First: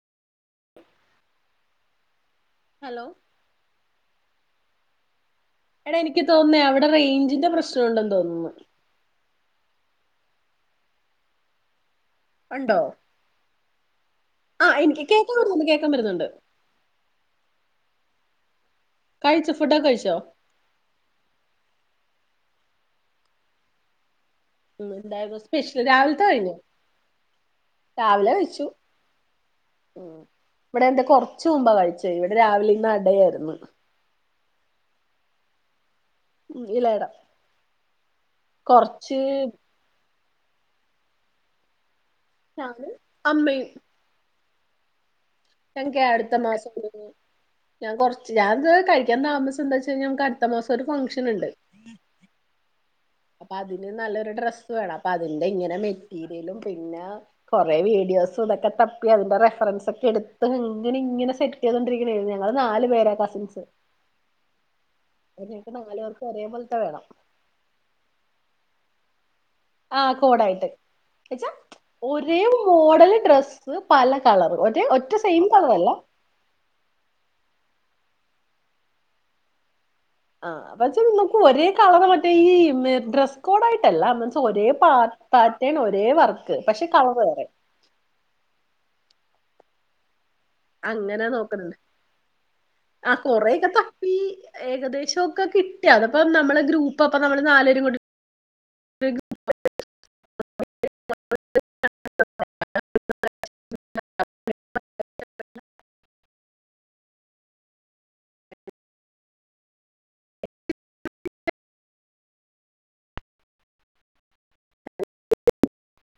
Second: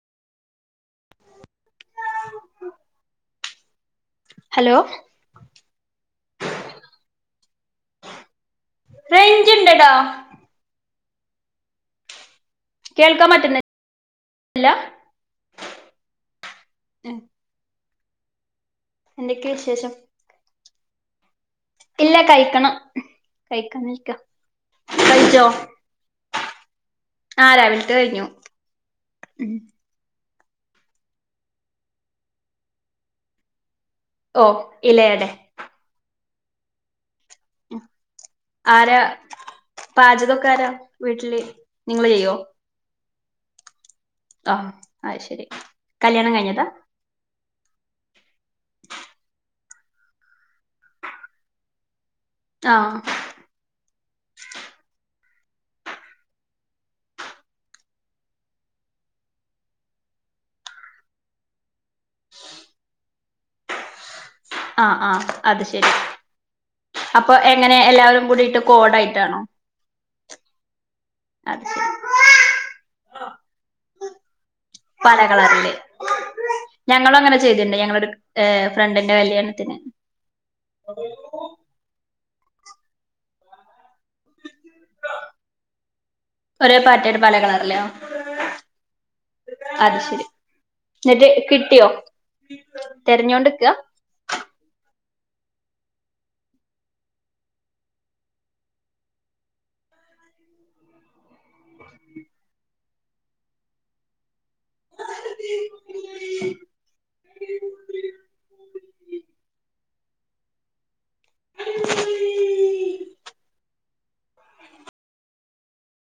hello hello എടാ എനിക്ക് തോന്നുന്നേ അവിടെ റേഞ്ചിന്റെ പ്രശ്നം ഉണ്ടെന്ന് തോന്നുന്നു റെയ്ഞ്ച് ണ്ടെഡാ ഉണ്ടോ കേൾക്കാ പറ്റുന്ന ആ എനിക്ക് കേക്കാ പറ്റുന്നുണ്ട് കേക്കാൻ പറ്റുന്നുണ്ട് കഴിച്ചോ എന്തൊക്കെയ ഫുഡോക്കെ വിശേഷം കഴിച്ചോ ഇല്ല കഴിക്കണം കഴിക്കാനിരിക്ക ഉം എന്തായിരുന്നു കഴിച്ചോ സ്പെഷ്യല് രാവിലത്തെ കഴിഞ്ഞു ആ രാവിലത്തെ കഴിഞ്ഞു രാവിലെ വച്ചു ഉം ഇവിടെ എന്താ കൊർച്ചു മുമ്പാ കഴിച്ചേ ഇവിടെ രാവിലെ ഇന്ന് അടയായിരുന്നു ഓ ഇലയടേ ഉം ഇല ട ആരാ പാചകൊക്കാരാ വീട്ടില് നിങ്ങള് ചെയ്യോ അമ്മ യ്യും ആ അഅ് ശെരി കല്യാണം അടുത്ത കഴിഞ്ഞതാ മാസം ഒരു- ഞാൻ കൊർച്ച് ഞാനത് കഴിക്കാൻ താമസം എന്താ വെച്ച് കഴിഞ്ഞ നമ്മക്ക് അടുത്ത മാസൊരു ഫങ്ഷന് ണ്ട് ആ അപ്പൊ അതിന് നല്ലൊരു ഡ്രസ്സ് വേണം അപ്പൊ അതിന്റെ ഇങ്ങനെ മെറ്റീരിയലും പിന്നെ കൊറെ വേടി യോസും ഇതൊക്കെ തപ്പി അതിന്റെ റഫറൻസൊക്കെ ട്ത്ത്ങ്ങനെ ഇങ്ങനെ സെറ്റ് ചെയ്തോണ്ടിരിക്കണെന്ന് ഞങ്ങള് നാല് പേര കസിൻസ് ആ ആ അപ്പൊ അത് ഞങ്ങക്ക് ശരി നാല് പേർക്ക് ഒരേ പോലത്തെ വേണം അപ്പൊ എങ്ങനെ എല്ലാവരും കൂടിയിട്ട് കോഡായിട്ടാണോ ആ കോടായിട്ട് ന്നച്ചാ ശരി ഒരേ മോഡല് ഡ്രസ്സ് പല കളർ ഒരേ ഒറ്റ പല സെയിം കളറില് കളറല്ല ഞങ്ങളും അങ്ങനെ ചെ ങ്ങളെട് ഏ ഫ്രണ്ടിന്റെ കല്യാണത്തിന് ആ പച്ചേ നിങ്ങക്കു ഒരേ കളറ് മറ്റേ ഈ ഡ്രസ്സ് കോഡായി ട്ടല്ല മീൻസ് ഒരേ പാ പാറ്റേണ് ഒരേ വർക്ക് ഒരേ പക്ഷെ കളർ പാറ്റേഡ് പല വേറെ കളറിലോ അത് ശരി അങ്ങനെ എന്നിട്ട് നോക്കുന്നു കിട്ടിയോ ആ കൊറയൊക്കെ തെരഞ്ഞോണ്ട്ക്കാ തപ്പി ഏകദേശം ഓക്കെ കിട്ടി അതപ്പ നമ്മള് ഗ്രൂപ്പോക്കെ നമ്മള് നാല് പേരും കൂടി [unintelligible] [unintelligible]